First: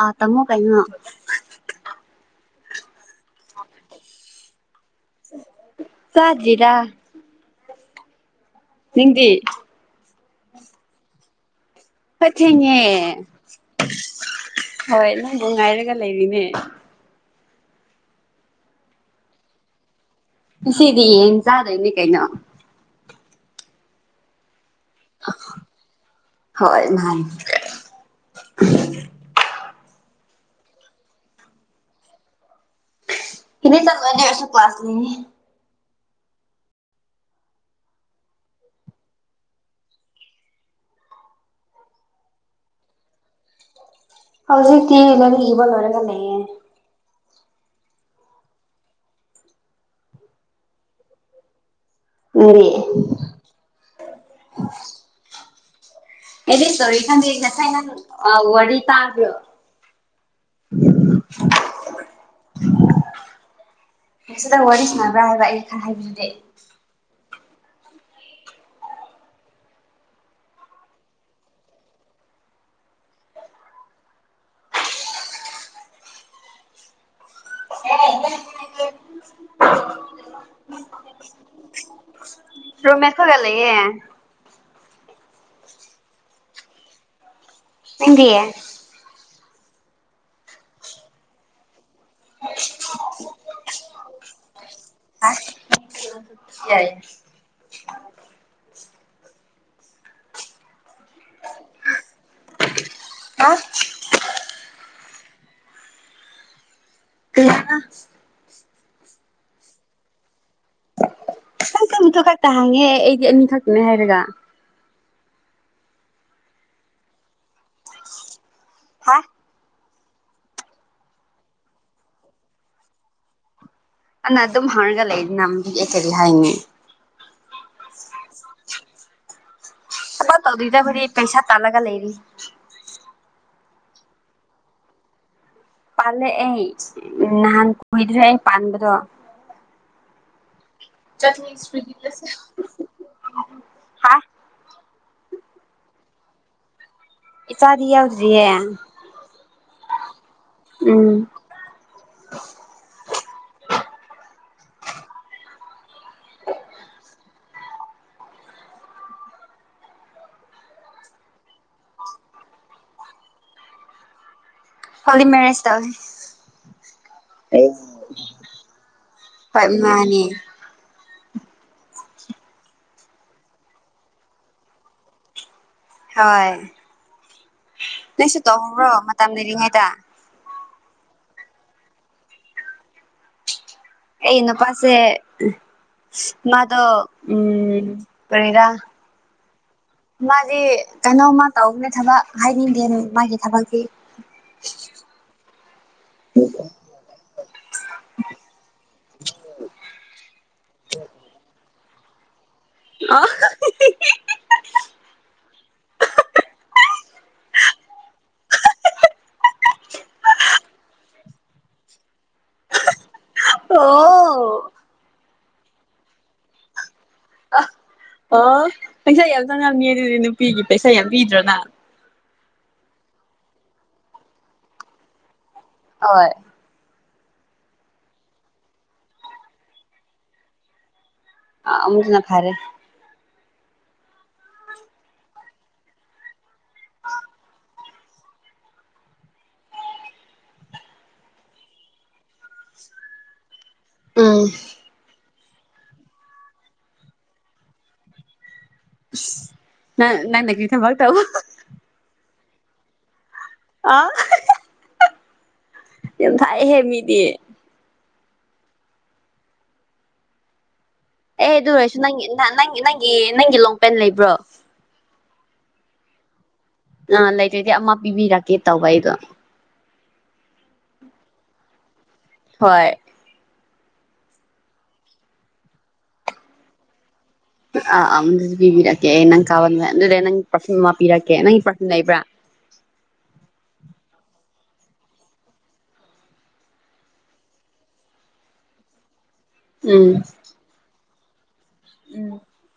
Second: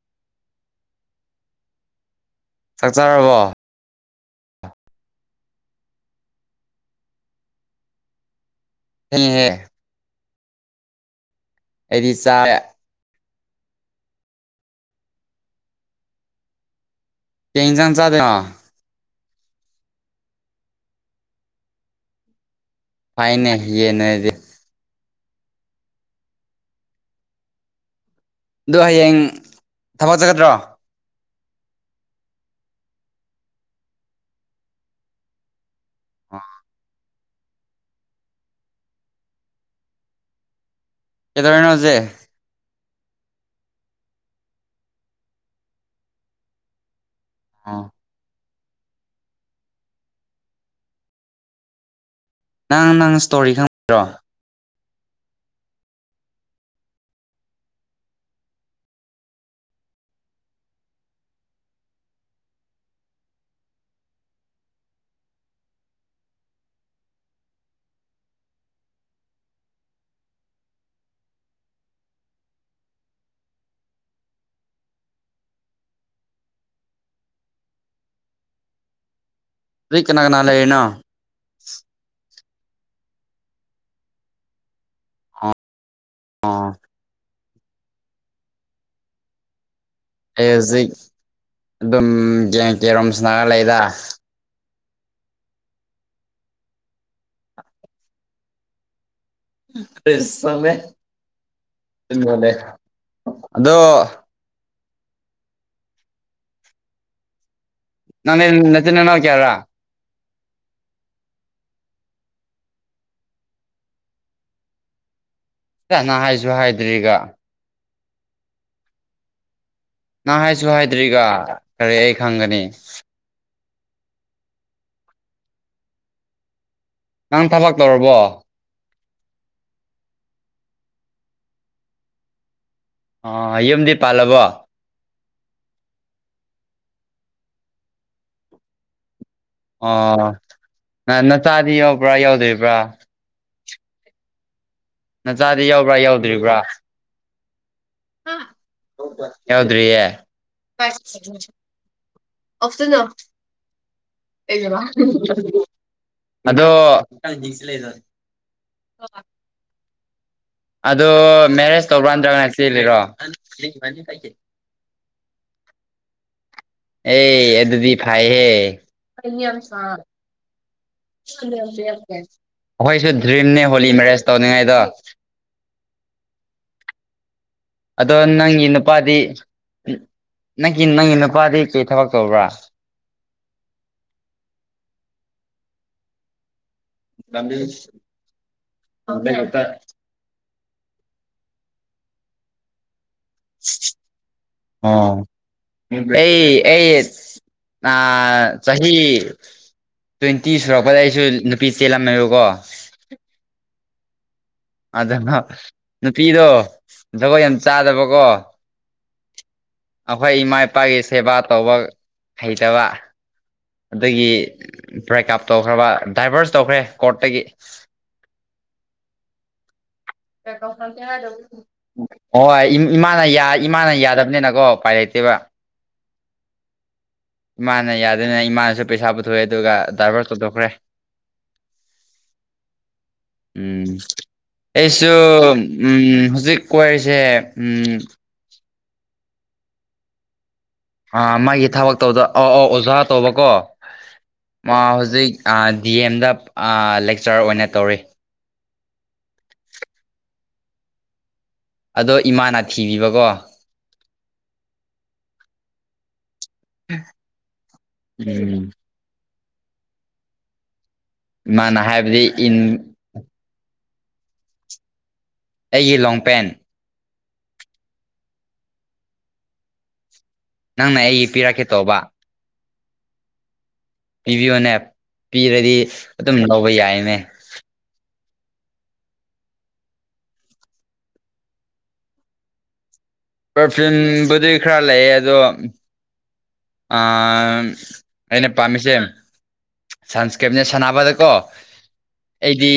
ꯑ ꯇꯃꯣ ꯀꯩꯅꯣ ꯆꯥꯛ ꯆꯥꯔꯕꯣ ꯆꯥꯗ꯭ꯔꯤꯗ ꯗꯤꯡꯗꯤ ꯊꯦꯡꯉꯦꯍꯦ ꯑꯩꯗꯤ ꯍꯣꯏ ꯆꯥꯔꯦ ꯊꯦꯡꯉꯦ ꯍꯣꯏ ꯅꯪ ꯅꯨꯡ ꯉꯥꯏꯔꯒ ꯂꯩꯔꯤꯅꯦ ꯀꯩ ꯏꯟꯖꯥꯡ ꯆꯥꯗꯣꯏꯅꯣ ꯉꯁꯤꯗꯤ ꯌꯦꯟ ꯆꯥꯗꯣꯏꯅꯦ ꯀꯩꯅꯣ ꯐꯥꯏꯅꯦ ꯌꯦꯅ ꯍꯥꯏꯔꯗꯤ ꯍꯣꯏ ꯃꯥꯥꯏ ꯑꯗꯨ ꯍꯌꯦꯡ ꯊꯕꯛꯆꯀꯗ꯭ꯔꯣ ꯀꯅꯤ ꯆꯟ ꯃꯅꯦꯁꯁꯨ ꯀ ꯀ꯭ꯂꯥꯁ ꯂꯩꯉ [unintelligible] ꯑꯥ ꯀꯩꯇꯧꯔꯤꯅꯣ ꯍꯧꯖꯤꯛ ꯍꯧꯖꯤꯛꯇꯤ ꯂꯥꯏꯔꯤꯛ ꯏꯕ ꯂꯣꯏꯔꯒ ꯂꯩꯌꯦ ꯍꯥꯥ ꯅꯪꯗꯤ ꯅꯪ ꯅꯪ ꯁ꯭ꯇꯣꯔꯤ ꯈꯪꯕ꯭ꯔꯣ [inaudible] ꯑꯩꯗꯤ ꯁ꯭ꯇꯣꯔꯤ ꯈꯪꯗꯦ ꯉꯁꯥꯏ ꯅꯪ ꯋꯥꯔꯤ ꯇꯥꯗ꯭ꯔꯣ [inaudible] ꯉꯁꯤꯇꯪ ꯋꯥꯔꯤ ꯁꯥꯟꯕ꯭ꯔꯥ ꯍꯥꯏꯕ ꯑꯩꯅ [unintelligible] ꯅꯣꯏ ꯀꯅꯥ ꯀꯅꯥ ꯂꯩꯔꯤꯅꯣ ꯔꯨꯝ ꯃꯦꯠ ꯈꯣꯏꯒ ꯂꯩꯌꯦ ꯑꯣ ꯅꯪꯗꯤ ꯑꯩ ꯍꯧꯖꯤꯛ ꯑꯗꯨꯝ ꯒꯦꯝ ꯀꯦꯔꯣꯝ ꯁꯅꯔ ꯂꯩꯗ [unintelligible] ꯌꯥꯏ ꯐꯃꯦ [unintelligible] [unintelligible] ꯑꯗꯣ ꯀꯩ ꯍꯥꯏꯕ ꯅꯪꯅꯦ ꯅꯆꯤꯟ ꯅꯅꯥꯎ ꯀꯌꯥ꯭ꯔꯥ [unintelligible] ꯑꯩꯗꯤ ꯑꯅꯤ ꯊꯛꯇꯣꯏꯅꯦ ꯍꯥꯏꯔꯒ [unintelligible] ꯍꯥꯏꯁꯨ ꯍꯥꯏꯗ꯭ꯔꯤꯒ ꯍꯥ ꯅꯪ ꯍꯥꯏꯁꯨ ꯍꯥꯏꯗ꯭ꯔꯤꯒ ꯀꯔꯤ ꯑꯩ ꯈꯪꯒꯅꯤ ꯑꯅ ꯑꯗꯨꯝ ꯍꯥꯡꯔꯒ ꯂꯩ ꯅ ꯑꯩ ꯀꯔꯤ ꯍꯥꯏꯅꯤ ꯅꯪ ꯊꯕꯛ ꯇꯧꯔꯕꯣ ꯊꯕꯛ ꯇꯧꯗ꯭ꯔꯤꯗ ꯑꯩꯈꯣꯢꯗꯤ ꯄꯩꯁꯥ ꯇꯥꯜꯂꯒ ꯂꯩꯔꯤ ꯑꯥ ꯌꯨꯝꯗꯤ ꯄꯥꯜꯂꯕꯣ ꯄꯥꯜꯂꯛꯑꯦ ꯅꯍꯥꯟ ꯀꯨꯢꯗ꯭ꯔꯤ ꯑꯩ ꯄꯥꯥꯟꯕꯗꯣ ꯑꯣ ꯅ ꯅꯆꯥꯗꯤ ꯌꯎꯕ꯭ꯔꯥ ꯌꯧꯗ꯭ꯔꯤꯕ꯭ꯔꯥ ꯍꯥ ꯅꯆꯥꯗꯤ ꯌꯎꯕ꯭ꯔꯥ ꯌꯧꯗ꯭ꯔꯤꯕ꯭ꯔꯥ ꯏꯆꯥꯗꯤ ꯌꯥꯎꯗ꯭ꯔꯤꯌꯦ [unintelligible] ꯌꯥꯎꯗ꯭ꯔꯤꯌꯦ [unintelligible] ꯎꯝ [unintelligible] [unintelligible] ꯑꯗꯣ [unintelligible] ꯑꯗꯣ ꯃꯦꯔꯦꯖ ꯇꯧꯕ꯭ꯔꯥ ꯅꯇ꯭ꯔꯒꯅ ꯆꯦꯜꯂꯤꯔꯣ ꯍꯣꯂꯤ ꯃꯦꯔꯦꯖ ꯇꯧꯋꯦ ꯑꯦ ꯑꯗꯨꯗꯤ ꯐꯩꯍꯦ [unintelligible] ꯍꯣꯏ ꯃꯥꯅꯤ ꯑꯩꯈꯣꯏꯁꯨ ꯗ꯭ꯔꯤꯝꯅꯦ ꯍꯣꯂꯤ ꯃꯦꯔꯦꯖ ꯇꯧꯅꯤꯡꯉꯥꯏꯗꯣ ꯍꯣꯏ ꯑꯗꯣ ꯅꯪꯁꯨ ꯅꯪꯒꯤ ꯇꯧꯍꯧꯕ꯭ꯔꯣ ꯅꯨꯄꯥꯗꯤ ꯃꯇꯝ ꯂꯩꯔꯤꯉꯩꯗ ꯅꯪꯒꯤ ꯅꯪ ꯅꯨ ꯅꯨꯄꯥꯗꯤ ꯀꯩ ꯊꯕꯛ ꯇꯧꯕ꯭ꯔꯥ ꯑꯩ ꯅꯄꯥꯥꯁꯦ ꯃꯥ ꯗꯣ ꯎꯝ ꯀꯔꯤꯔꯥ [unintelligible] ꯃꯥꯖꯤ ꯀꯩꯅꯣꯝꯃ ꯇꯧꯅꯦ ꯊꯕꯛ ꯍꯥꯏꯅꯤꯡꯗꯦ ꯃꯥꯒꯤ ꯊꯕꯛꯇꯤ ꯑꯥ ꯑꯩ ꯑꯩ ꯑ ꯆꯍꯤ ꯇ꯭ꯋꯦꯟꯇꯤ ꯁꯨꯔꯛꯄꯗ ꯑꯩꯁꯨ ꯅꯨꯄꯤ ꯆꯦꯜꯂꯝꯃꯦꯕꯀꯣ [unintelligible] ꯊꯕꯛ ꯌꯥꯝ ꯆꯥꯗꯕꯀꯣ ꯑꯈꯣꯏ ꯏꯃꯥ ꯏꯄꯥꯒꯤ ꯁꯦꯕꯥ ꯇꯧꯕ ꯍꯩꯇꯕ ꯑꯗꯒꯤ ꯕ꯭ꯔꯦꯛꯑꯞ ꯇꯧꯈ꯭ꯔꯕ ꯗꯥꯏꯚ꯭ꯔꯁ ꯇꯧꯈ꯭ꯔꯦ ꯀꯣꯠꯇꯒꯤ ꯑꯣ ꯄꯩꯁꯥ ꯌꯥꯝ ꯆꯪꯉꯝꯅꯤ ꯑꯗꯨꯗꯤ ꯅꯨꯄꯤꯒꯤ ꯄꯩꯁꯥ ꯌꯥꯝ [unintelligible] ꯍꯣꯏ ꯏꯃꯥꯅ [unintelligible] ꯏꯃꯥꯅ ꯌꯥꯗꯞꯅꯤꯅꯀꯣ ꯎꯄꯥꯏ ꯂꯩꯇꯦꯕ ꯑꫭꯏ ꯏꯃꯥꯅ ꯌꯥꯗꯅ ꯏꯃꯥꯅꯁꯨ ꯄꯩꯁꯥ ꯄꯨꯊꯣꯛꯑꯦ ꯑꯗꯨꯒ ꯗꯥꯏꯚ꯭ꯔꯁ ꯇꯧꯊꯣꯛꯈ꯭ꯔꯦ ꯑ ꯑꯃꯨꯛ ꯍꯦꯟꯅ ꯐꯔꯦ ꯎꯝ ꯑꯩꯁꯨ ꯎꯝ ꯍꯧꯖꯤꯛ ꯀꯣꯢꯔꯤꯁꯦ ꯎꯝ ꯑꯥ ꯃꯥꯒꯤ ꯊꯕꯛꯇꯧꯗꫭ ꯑꯧ ꯑꯧ ꯑꯣꯖꯥ ꯇꯧꯕꯀꯣ ꯎꯝ ꯃꯥ ꯍꯧꯖꯤꯛ ꯑꯥ ꯗꯤ ꯑꯦꯝꯗ ꯂꯦꯛꯆꯔ ꯑꯣꯏꯅ ꯇꯧꯔꯤ ꯏꯁ ꯅꯪ ꯅꯪꯅ ꯀꯔꯤ ꯊꯕꯛ ꯇꯧꯕ ꯑꯗꯣ ꯏꯃꯥꯅ ꯊꯤꯕꯤꯕꯀꯣ ꯑ ꯌꯥꯝ ꯊꯥꯢꯍꯦ ꯃꯤꯗꯤ ꯎꯝ ꯑꯦ ꯑꯗꯨ ꯃꯥꯅ ꯑꯣꯏꯔꯁꯨ ꯅꯪ ꯍꯥꯏꯕꯗꯤ ꯏꯟ ꯅꯪ ꯅꯪꯒꯤ ꯅꯪꯒꯤ ꯂꯣꯡꯄꯦꯟ ꯂꯩꯕ꯭ꯔꯣ ꯑꯩꯒꯤ ꯂꯣꯡꯄꯦꯟ [unintelligible] ꯂꯩꯇꯗꯤ ꯑꯃ ꯄꯤꯕꯤꯔꯛꯀꯦ ꯇꯧꯕ ꯑꯩꯗꯣ ꯅꯪꯅ ꯑꯩꯒꯤ ꯄꯤꯔꯛꯀꯦ ꯇꯧꯕ ꯍꯣꯏ ꯄꯤꯕꯤꯌꯣꯅꯦ ꯄꯤꯔꯗꯤ ꯑꯗꯨꯝ ꯂꯧꯕ ꯌꯥꯏꯅꯦ ꯑꯥ ꯑꯝ ꯄꯤꯕꯤꯔꯛꯀꯦ ꯅꯪ ꯀꯥꯕ [unintelligible] ꯑꯗꯨꯗ ꯅꯪꯒꯤ ꯄꯔꯐꯤꯝ ꯑꯃ ꯄꯤꯔꯛꯀꯦ ꯅꯪꯒꯤ ꯄꯔꯐꯤꯝ ꯂꯩꯕ꯭ꯔ ꯄꯔꯐꯤꯟꯕꯨꯗꯤ ꯈꯔ ꯂꯩꯌꯦ ꯑꯗꯣ ꯑ‌ ꯑꯩꯅ ꯄꯥꯝꯃꯤꯁꯦ ꯎꯝ ꯁꯟꯁꯀꯦꯞꯅꯦ ꯁꯥꯟꯅꯕꯗ ꯀꯣ ꯑꯩꯗꯤ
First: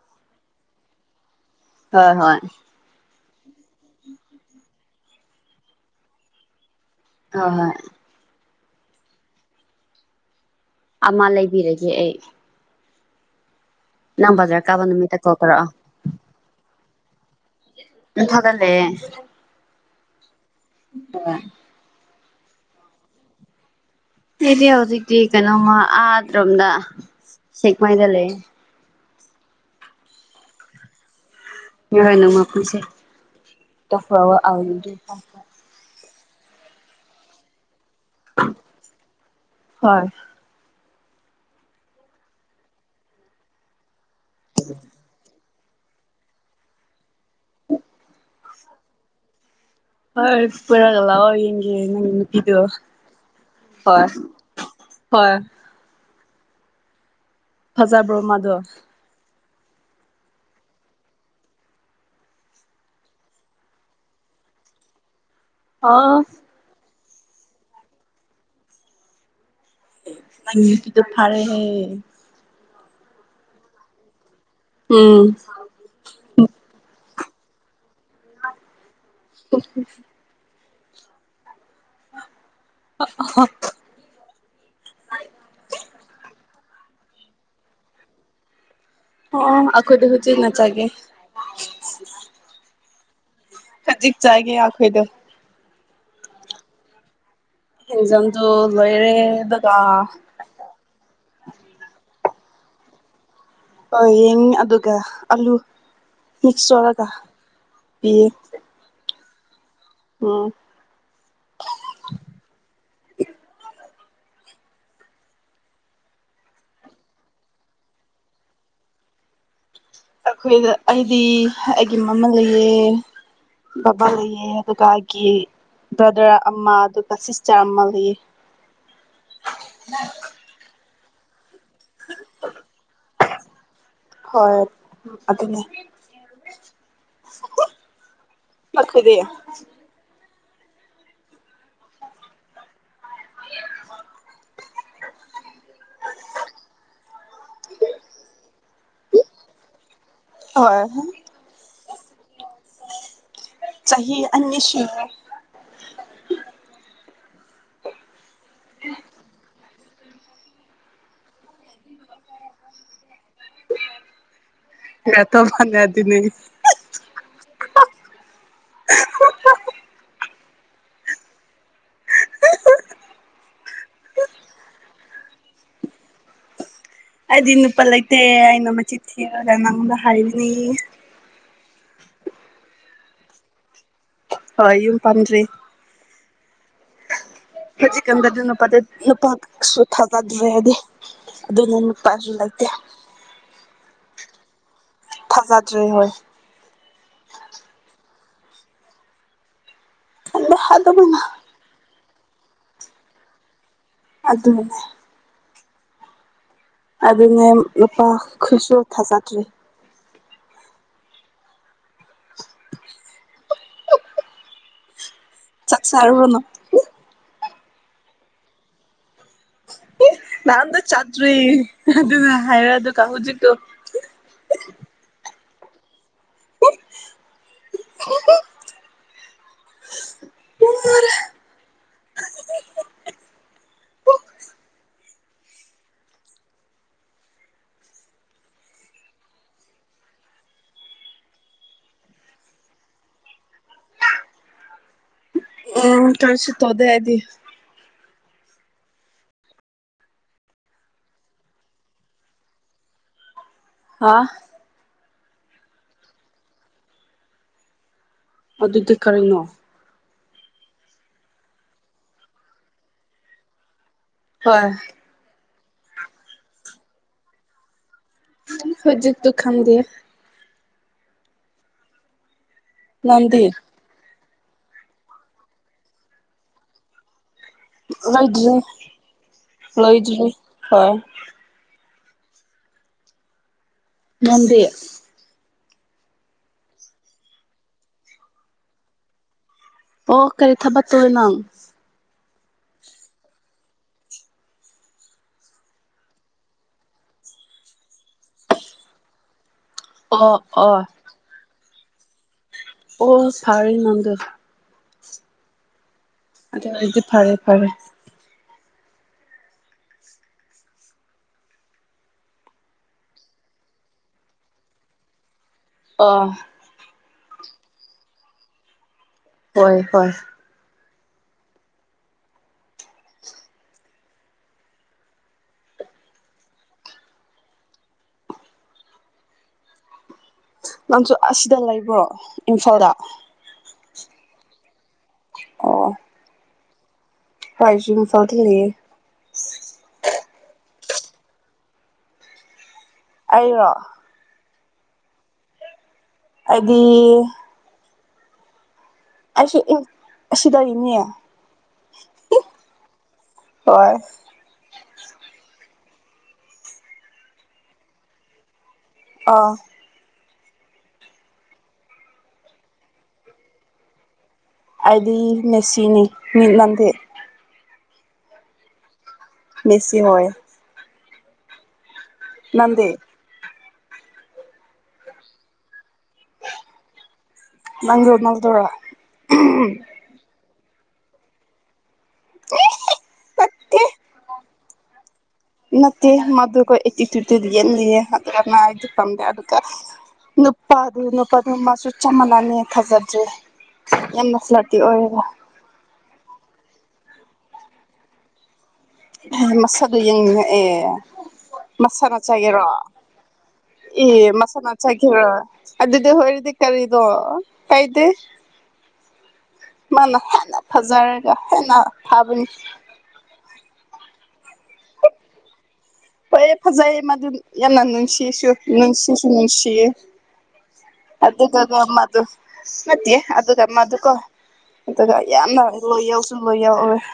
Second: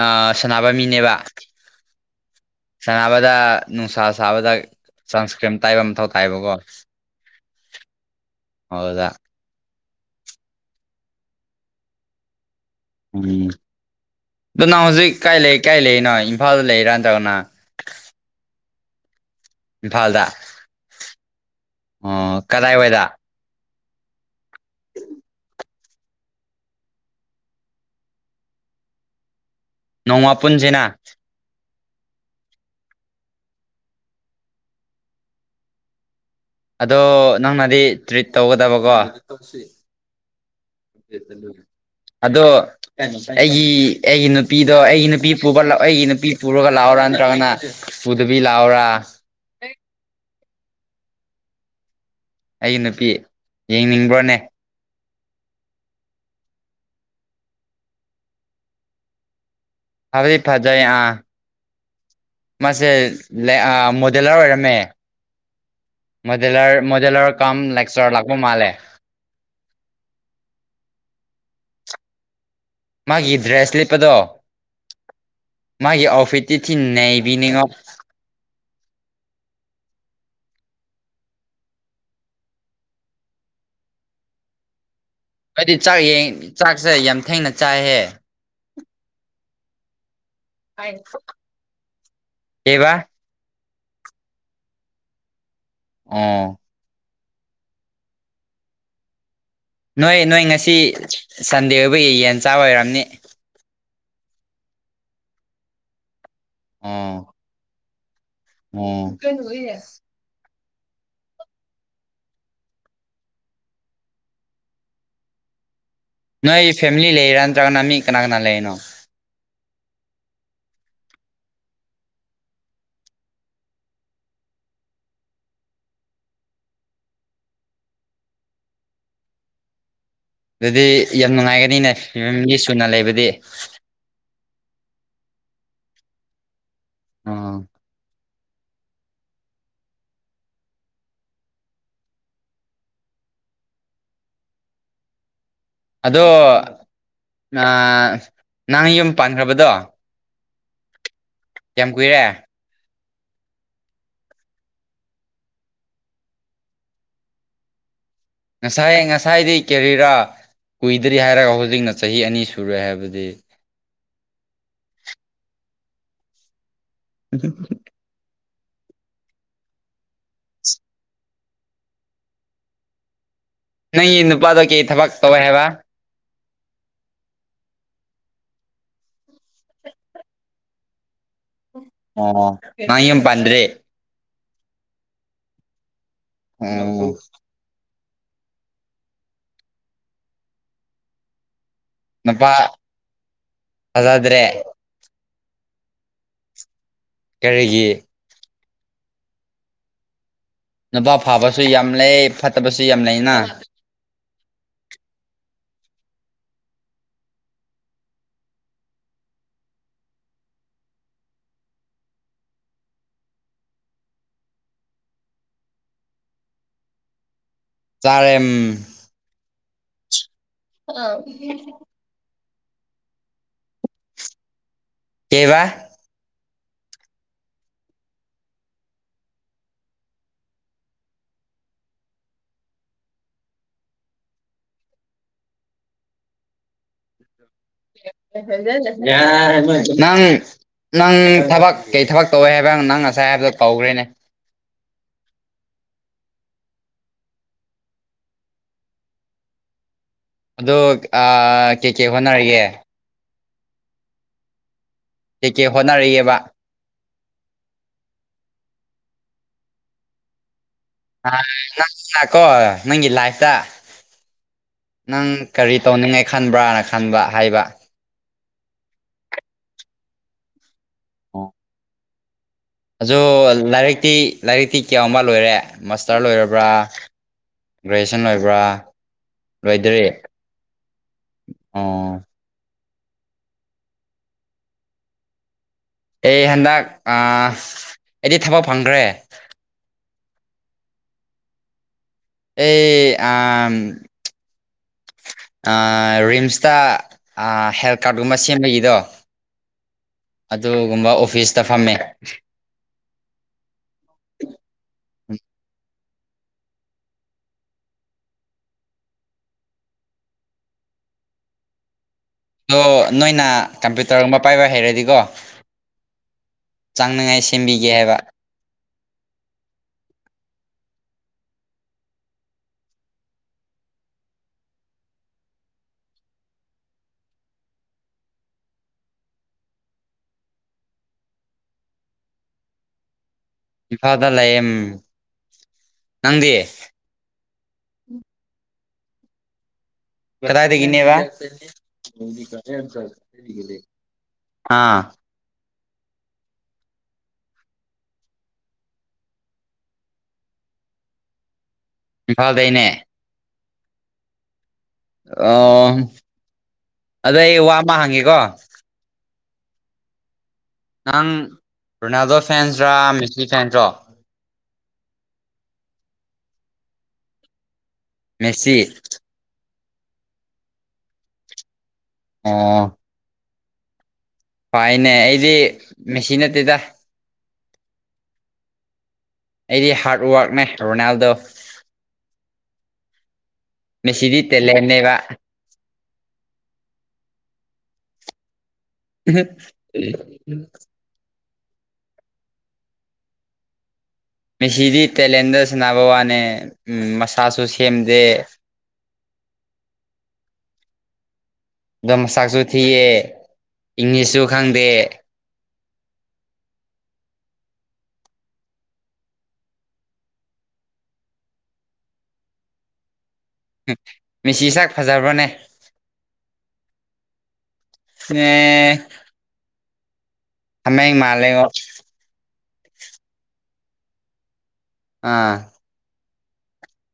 ꯑꯥ ꯁꯥꯅꯕ ꯃꯤꯅꯦꯕ ꯍꯣꯏ ꯍꯣꯏ [unintelligible] ꯅꯨꯡꯁꯥ ꯁꯥꯕꯗ ꯁꯟꯁꯀ꯭ꯔꯤꯝ ꯇꯩꯕ ꯃꯊꯧ ꯇꯥꯏꯌꯦꯕꯀꯣ [unintelligible] ꯍꯣꯏ [unintelligible] ꯑꯃ ꯂꯩꯕꯤꯔꯒꯦ ꯑꯩ ꯎꯝ ꯕꯖꯥꯔ ꯑꯗꯨ ꯀꯥꯕ ꯅꯪ ꯍꯧꯖꯤꯛ ꯅꯨꯃꯤꯠꯇ ꯀꯣꯜ ꯀꯥꯏ ꯂꯩ ꯇꯧꯔꯛꯑꯣ ꯀꯥꯏ ꯂꯩꯅꯣ ꯏꯝꯐꯥꯜꯗ ꯂꯩꯔ ꯅꯠꯇ꯭ꯔꯒꯅ ꯏꯝꯐꯥꯜꯗ ꯂꯩꯌꯦ ꯏꯝꯐꯥꯜꯗ [inaudible] ꯑꯣ ꯀꯗꯥꯏꯋꯥꯏꯗ ꯑꯩꯗꯤ ꯍꯧꯖꯤꯛꯇꯤ ꯀꯩꯅꯣꯝꯃ ꯑꯥ [unintelligible] ꯁꯦꯛꯃꯥꯏꯗ ꯂꯩꯌꯦ ꯅꯣꯡꯃ ꯄꯨꯨꯟꯖꯤꯅꯥ [unintelligible] ꯅꯣꯡꯃ ꯄꯨꯟꯁꯦ [unintelligible] ꯑꯗꯣ ꯅꯪꯅꯗꯤ ꯇ꯭ꯔꯤꯠ ꯇꯧꯒꯗꯕꯀꯣ [unintelligible] ꯑꯗꯣ ꯑꯩꯒꯤ ꯑꯩꯒꯤ ꯅꯨꯄꯤꯗꯣ ꯑꯩꯒꯤ ꯅꯨꯄꯤ [unintelligible] ꯑꯩꯒꯤ ꯅꯨꯄꯤ ꯄꯨꯔꯒ ꯂꯥꯛꯑꯣꯔ ꯅꯠꯇ꯭ꯔꯒꯅ ꯄꯨꯗꯕꯤ ꯂꯥꯛꯑꯣꯔ ꯍꯣꯏ ꯄꯨꯔꯒ ꯂꯥꯛꯑꯣ ꯌꯦꯡꯒꯦ ꯅꯪꯒꯤ ꯅꯨꯄꯤꯗꯣ ꯑꯩꯒꯤ ꯅꯨꯄꯤ ꯍꯣꯏ ꯌꯦꯡꯅꯤꯡꯕ꯭ꯔꯣꯅꯦ ꯍꯣꯏ ꯐꯖꯕ꯭ꯔꯣ ꯃꯥꯗꯣ ꯐꯕꯗꯤ ꯐꯖꯩ ꯑ ꯃꯥꯁꯦ [unintelligible] ꯑ ꯃꯣꯗꯦꯂꯔ ꯑꯣꯏꯔꯝꯃꯦ ꯑꯣ ꯃꯣꯗꯦꯂꯔ ꯃꫭ ꯗꯦꯂꯔ ꯀꯝ ꯂꯦꯛꯆꯔ ꯂꯥꯛꯄ ꯃꯥꯜꯂꯦ ꯅꯪꯒꯤ ꯅꯨꯄꯤꯗꫭ ꯐꯔꯦ ꯍꯦ ꯃꯥꯒꯤ ꯗ꯭ꯔꯦꯁ ꯂꯤꯠꯄꯗꯣ ꯎꯝ ꯃꯥꯒꯤ ꯑꯥꯎꯐꯤꯠꯇꯤ ꯊꯤꯟ ꯅꯩ ꯃꯤꯅꯤ ꯉꯣꯐ [unintelligible] [unintelligible] ꯅꯣꯏꯗꯤ ꯆꯥꯛ ꯌꯦꯡ ꯆꯥꯛꯁꯦ ꯌꯥꯝ ꯊꯦꯡꯅ ꯆꯥꯏꯍꯦ ꯑꯣ ꯑꯈꯣꯏꯗꯤ ꯍꯨꯖꯤꯛ ꯉꯆꯒꯦ ꯀꯩꯕꯥ ꯈꯖꯤꯛ ꯆꯥꯒꯦ ꯑꯈꯣꯏꯗꯣ ꯑꯣ ꯑꯦꯛꯖꯥꯝꯗꯣ ꯂꯣꯏꯔꯦꯕ ꯅꯣꯏ ꯅꯣꯏ ꯉꯁꯤ ꯁꯟꯗꯦ ꯑꯣꯏꯕꯒꯤ ꯌꯦꯟ ꯆꯥꯕ ꯑꯣꯏꯔꯝꯅꯤ ꯑꯣ ꯌꯦꯡ ꯑꯗꯨꯒ ꯑꯂꯨ ꯃꯤꯛꯁ ꯇꯧꯔꯒ ꯑꯣ ꯄꯤꯌꯦ ꯑꯣ [unintelligible] [unintelligible] ꯅꯣꯏꯒꯤ ꯐꯦꯝꯂꯤ ꯂꯩꯔꯥ ꯅꯠꯇ꯭ꯔꯒꯅ ꯃꯤ ꯀꯅꯥ ꯀꯅꯥ ꯂꯩꯔꯤꯅꯣ ꯑꯈꯣꯏꯗ ꯑꯩꯗꯤ ꯑꯩꯒꯤ ꯃꯃꯜ ꯂꯩꯌꯦ ꯕꯕꯥ ꯂꯩꯌꯦ ꯑꯗꯨꯒ ꯑꯩꯒꯤ ꯕ꯭ꯔꯗꯔ ꯑꯃ ꯑꯗꯨꯒ ꯁꯤꯁꯇꯔ ꯑꯃ ꯂꯩꯌꯦ ꯗꯨꯗꯤ ꯌꯥꯝ ꯅꯨꯡꯉꯥꯏꯒꯅꯤꯅꯦ ꯌꯨꯝ ꯃꯤ ꯁꯨꯅ ꯂꯩꯕꯗꯤ ꯍꯣꯏ ꯑꯗꯨꯅꯦ ꯑꯣ [unintelligible] [inaudible] ꯑꯗꯣ ꯅ ꯅꯪ ꯌꯨꯝ ꯄꯥꯟꯈ꯭ꯔꯕꯗꯣ ꯍꯣꯏ ꯀ꯭ꯌꯥꯝ ꯀꯨꯏꯔꯦ ꯆꯍꯤ ꯑꯅꯤ ꯁꯨꯔꯦ ꯉꯁꯥꯏ ꯉꯁꯥꯏꯗꯤ ꯀꯦꯔꯤꯔꯥ ꯀꯨꯏꯗ꯭ꯔꯤ ꯍꯥꯏꯔꯒ ꯍꯧꯖꯤꯛꯅ ꯆꯍꯤ ꯑꯅꯤ ꯁꯨꯔꯦ ꯍꯥꯏꯕꯗꯤ [unintelligible] [inaudible] [unintelligible] ꯅꯪꯒꯤ ꯅꯨꯄꯥꯗꯣ ꯀꯩ ꯊꯕꯛ ꯇꯧꯋꯦ ꯍꯥꯏꯕ ꯑꯩꯗꯤ ꯅꯨꯄꯥ ꯂꯩꯇꯦ ꯑꯩꯅ ꯃꯆꯤꯟ ꯊꯤꯔꯒ ꯅꯪ ꯅꯪꯉꯣꯟꯗ ꯍꯥꯏꯕꯅꯤ ꯑꯣ ꯅꯪ ꯌꯨꯝ ꯄꯥꯟꯗ꯭ꯔꯤ ꯍꯣꯏ ꯌꯨꯝ ꯄꯥꯟꯗ꯭ꯔꯤ ꯑꯣ ꯍꯧꯖꯤꯛꯀꯥꯟꯗꯗꯤ ꯅꯨꯄꯥꯗ ꯅꯨꯄꯥꯁꯨ ꯊꯥꯒꯠꯗ꯭ꯔꯦ ꯍꯥꯏꯗꯤ ꯑꯗꯨꯅ ꯅꯨꯄꯥꯁꯨ ꯅꯨꯄꯥ ꯂꯩꯇꯦ ꯊꯥꯖꯗ꯭ꯔꯦ ꯊꯥꯖꯗ꯭ꯔꯦ ꯍꯣꯏ ꯀꯔꯤꯒꯤ ꯈꯟꯗꯦ ꯅꯨꯄꯥ ꯑꯗꯨꯃꯥꯏꯅ ꯐꯥꯕꯁꯨ ꯌꯥꯝ ꯂꯩ ꯐꯠꯇꯕꯁꯨ ꯌꯥꯝ ꯂꯩꯅ ꯑꯗꯨ ꯑꯗꯨꯅꯦ ꯅꯨꯄꯥ ꯈꯨꯠꯁꯨ ꯊꯥꯖꯗ꯭ꯔꯤ [inaudible] ꯆꯥꯛ ꯆꯥꯔꯕꯣ ꯅꯪ ꯆꯥꯔꯦꯝ ꯅꯥꯍꯥꯟꯗꯩ ꯆꯥꯗ꯭ꯔꯤ ꯑꯗꯨꯅ ꯍꯥꯏꯔ ꯑꯗꯨꯀ ꯍꯧꯖꯤꯛ ꯇꯣ ꯀꯦꯕꯥ [unintelligible] [unintelligible] [unintelligible] ꯅꯪ ꯅꯪ ꯊꯕꯛ ꯀꯩ ꯊꯕꯛ ꯇꯧꯋꯦ ꯍꯥꯏꯕ ꯅꯪ ꯉꯁꯥꯏ ꯍꯥꯏꯕꯗꯣ ꯀꯥꯎꯒ꯭ꯔꯦꯅꯦ [inaudible] ꯎꯝ ꯀꯔꯤꯁꯨ ꯇꯣꯗꯦ ꯑꯩꯗꯤ ꯑꯗꯣ ꯁꯥ ꯀꯩ ꯀꯩ ꯍꯣꯠꯅꯔꯤꯒꯦ ꯑꯥ ꯀꯦꯀꯦ ꯍꯣꯠꯅꯔꯤꯌꯦꯕ ꯑꯗꯨꯗꯤ ꯀꯔꯤꯅꯣ ꯑꯥ ꯅꯪꯅꯀꯣ ꯅꯪꯒꯤ ꯂꯥꯏꯐꯇ ꯍꯣꯏ ꯅꯪ ꯀꯔꯤ ꯇꯧꯅꯤꯡꯉꯥꯢ ꯈꯟꯕ꯭ꯔꯅ ꯈꯟꯕ ꯍꯥꯏꯕ ꯍꯨꯖꯤꯛꯇꯨ ꯈꯝꯗꯦ ꯑꯣ ꯑꯖꯣ ꯅꯪꯗꯤ ꯂꯥꯏꯔꯤꯛꯇꯤ ꯂꯥꯏꯔꯤꯛꯇꯤ ꯀꯌꯥꯎꯝꯕ ꯂꯣꯏꯔꯦ ꯃꯥꯁꯇ꯭ꯔ ꯂꯣꯏꯔꯕ꯭ꯔꯥ ꯒ꯭ꯔꯦꯖ꯭ꯌꯦꯁꯟ ꯂꯣꯏꯕ꯭ꯔꯥ ꯂꯣꯏꯗ꯭ꯔꯤ ꯂꯣꯏꯗ꯭ꯔꯤ ꯑꯣ ꯅꯟꯗꯤ ꯑꯦ ꯍꯟꯗꯛ ꯑꯥ ꯑꯩꯗꯤ ꯊꯕꯛ ꯐꯪꯒ꯭ꯔꯦ ꯑꯣ ꯀꯔꯤ ꯊꯕꯛ ꯇꯣꯏꯅꯣ ꯑꯦ ꯑꯥꯝ ꯑꯥ ꯔꯤꯝꯁꯇ ꯑꯥ ꯍꯦꯜꯊ ꯀꯥ꯭ꯔꯠ ꯒꯨꯝꯕ ꯁꯦꯝꯕꯒꯤꯗꯣ ꯑꯣ ꯑꯣ ꯑꯗꯨꯒꯨꯝꯕ ꯑꯣꯐꯤꯁꯇ ꯐꯝꯃꯦ [unintelligible] ꯑꯗꯨꯢ ꯑꯣꯢꯗꯤ ꯐꯔꯦ ꯐꯔꯦ ꯗꯣ ꯅꯣꯏꯅ ꯀꯝꯄ꯭ꯌꯨꯇ꯭ꯔꯒꯨꯝꯕ ꯄꯥꯏꯕ ꯍꯩꯔꯗꯤꯀꯣ ꯑ ꯇꯥꯡꯅꯉꯥꯏ ꯁꯦꯝꯕꯤꯒꯦ ꯍꯥꯏꯕ ꯍꯣꯏ ꯍꯣꯏ ꯅꯪꯁꯨ ꯑꯁꯤꯗ ꯂꯩꯕ꯭ꯔꯣ ꯏꯝꯐꯥꯜꯗ ꯏꯝꯐꯥꯜꯗ ꯂꯩꯌꯦꯝ ꯅꯪꯗꯤ [unintelligible] ꯂꯌꯦ ꯀꯗꯥꯢꯗꯒꯤꯅꯦꯕ ꯑꯩꯔꯣ ꯑꯥ ꯑꯗꯤ ꯑꯩꯁꯨ ꯏ ꯑꯁꯤꯗꯒꯤꯅꯦ ꯏꯝꯐꯥꯜꯗꯩꯅꯦ ꯍꯣꯏ ꯑꯣꯝ ꯑꯗꯣ ꯑꯩ ꯋꯥ ꯑꯃ ꯍꯪꯒꯦꯀꯣ ꯑꯥ ꯅꯪ ꯔꯣꯅꯥꯜꯗꯣ ꯐꯦꯟꯁ꯭ꯔꯥ ꯃꯦꯁꯤ ꯐꯦꯟꯁ꯭ꯔꯣ ꯑꯩꯗꯤ ꯃꯦꯁꯤꯅꯤ ꯃꯤ ꯅꯪꯗꯤ ꯃꯦꯁꯤ ꯃꯦꯁꯤ ꯍꯣꯌꯦ ꯅꯥꯟꯗꯦ ꯍꯣꯏꯅꯦ ꯑꯩꯗꯤ ꯃꯦꯁꯤ ꯅꯠꯇꯦꯗ ꯅꯪꯗꯤ ꯔꯣꯅꯥꯜꯗꯣꯔꯥ ꯑꯩꯗꯤ ꯍꯥꯔꯠ ꯋꯥꯔꯛꯅꯦ ꯔꯣꯅꯥꯜꯗꯣ ꯅꯠꯇꯦ ꯃꯦꯁꯤꯗꯤ ꯇꯦꯂꯦꯟꯅꯦꯕ ꯅꯠꯇꯦ ꯃꯥꯗꯨꯀꯣ ꯑꯦꯇꯤꯇ꯭ꯌꯨꯠꯇꯗꯤ ꯌꯦꯟꯂꯤꯌꯦ ꯑꯗꯨꯒ ꯃꯥꯗꯤ ꯕꯝꯗ ꯑꯗꯨꯒ ꯅꯨꯄꯥꯗꯨ ꯅꯨꯄꯥꯗꯨꯅ ꯃꯥꯁꯨ ꯆꯝꯃꯥꯂꯥꯅꯦ ꯊꯥꯖꯗ꯭꯭ꯔꯦ ꯃꯦꯁꯤꯗꯤ ꯇꯦꯂꯦꯟꯗ ꯁꯥꯟꯅꯕ ꯋꯥꯅꯦ ꯎꯝ ꯃꯁꯥꯁꯨ ꯁꯦꯝꯗꯦ ꯎꯝ ꯃꯁꯛ ꯌꯦꯡꯅꯤꯡꯉꯛꯑꯦ ꯑꯗꯣ ꯃꯁꯛꯅ ꯃꯁꯥꯛꯁꯨ ꯆꯥꯒꯦꯔꯣ ꯊꯤꯌꯦ ꯑꯦ ꯏꯪꯂꯤꯁꯁꯨ ꯃꯁꯛꯅ ꯈꯪꯗꯦ ꯆꯥꯒꯦꯔꯣ ꯑꯗꯨꯗꯤ ꯍꯣꯏꯔꯦꯟꯗꯤ ꯀꯔꯤꯅꯣ ꯍꯥꯢꯗꯤ ꯃꯥꯅ ꯍꯦꯟꯅ ꯐꯖꯔꯒ ꯍꯦꯟꯅ ꯐꯥꯕꯅꯤ ꯍ ꯃꯦꯁꯤ ꯁꯛ ꯐꯖꯕ꯭ꯔꯣꯅꯦ ꯄꯛꯑꯦ ꯐꯖꯩꯌꯦ ꯃꯗꯨꯗꯤ ꯌꯥꯝꯅ ꯅꯨꯡꯁꯤꯌꯦꯁꯨ ꯑꯦ ꯅꯨꯡꯁꯤꯁꯨ ꯅꯨꯡꯁꯤꯌꯦ ꯍꯥꯃꯦꯡ ꯃꯥꯜꯂꯦꯉꯣ ꯑꯗꯨꯒꯅꯣ ꯃꯥꯗꯨ ꯍꯁ ꯅꯠꯇꯦ ꯑꯗꯨꯗ ꯃꯥꯗꯨꯀꯣ ꯑꯗꯨꯒ ꯑꯥ ꯌꯥꯝꯅ ꯂꯣꯏꯌꯦꯜ ꯎꯝ ꯂꯣꯌꯦꯜ ꯑꯣꯢꯌꯦ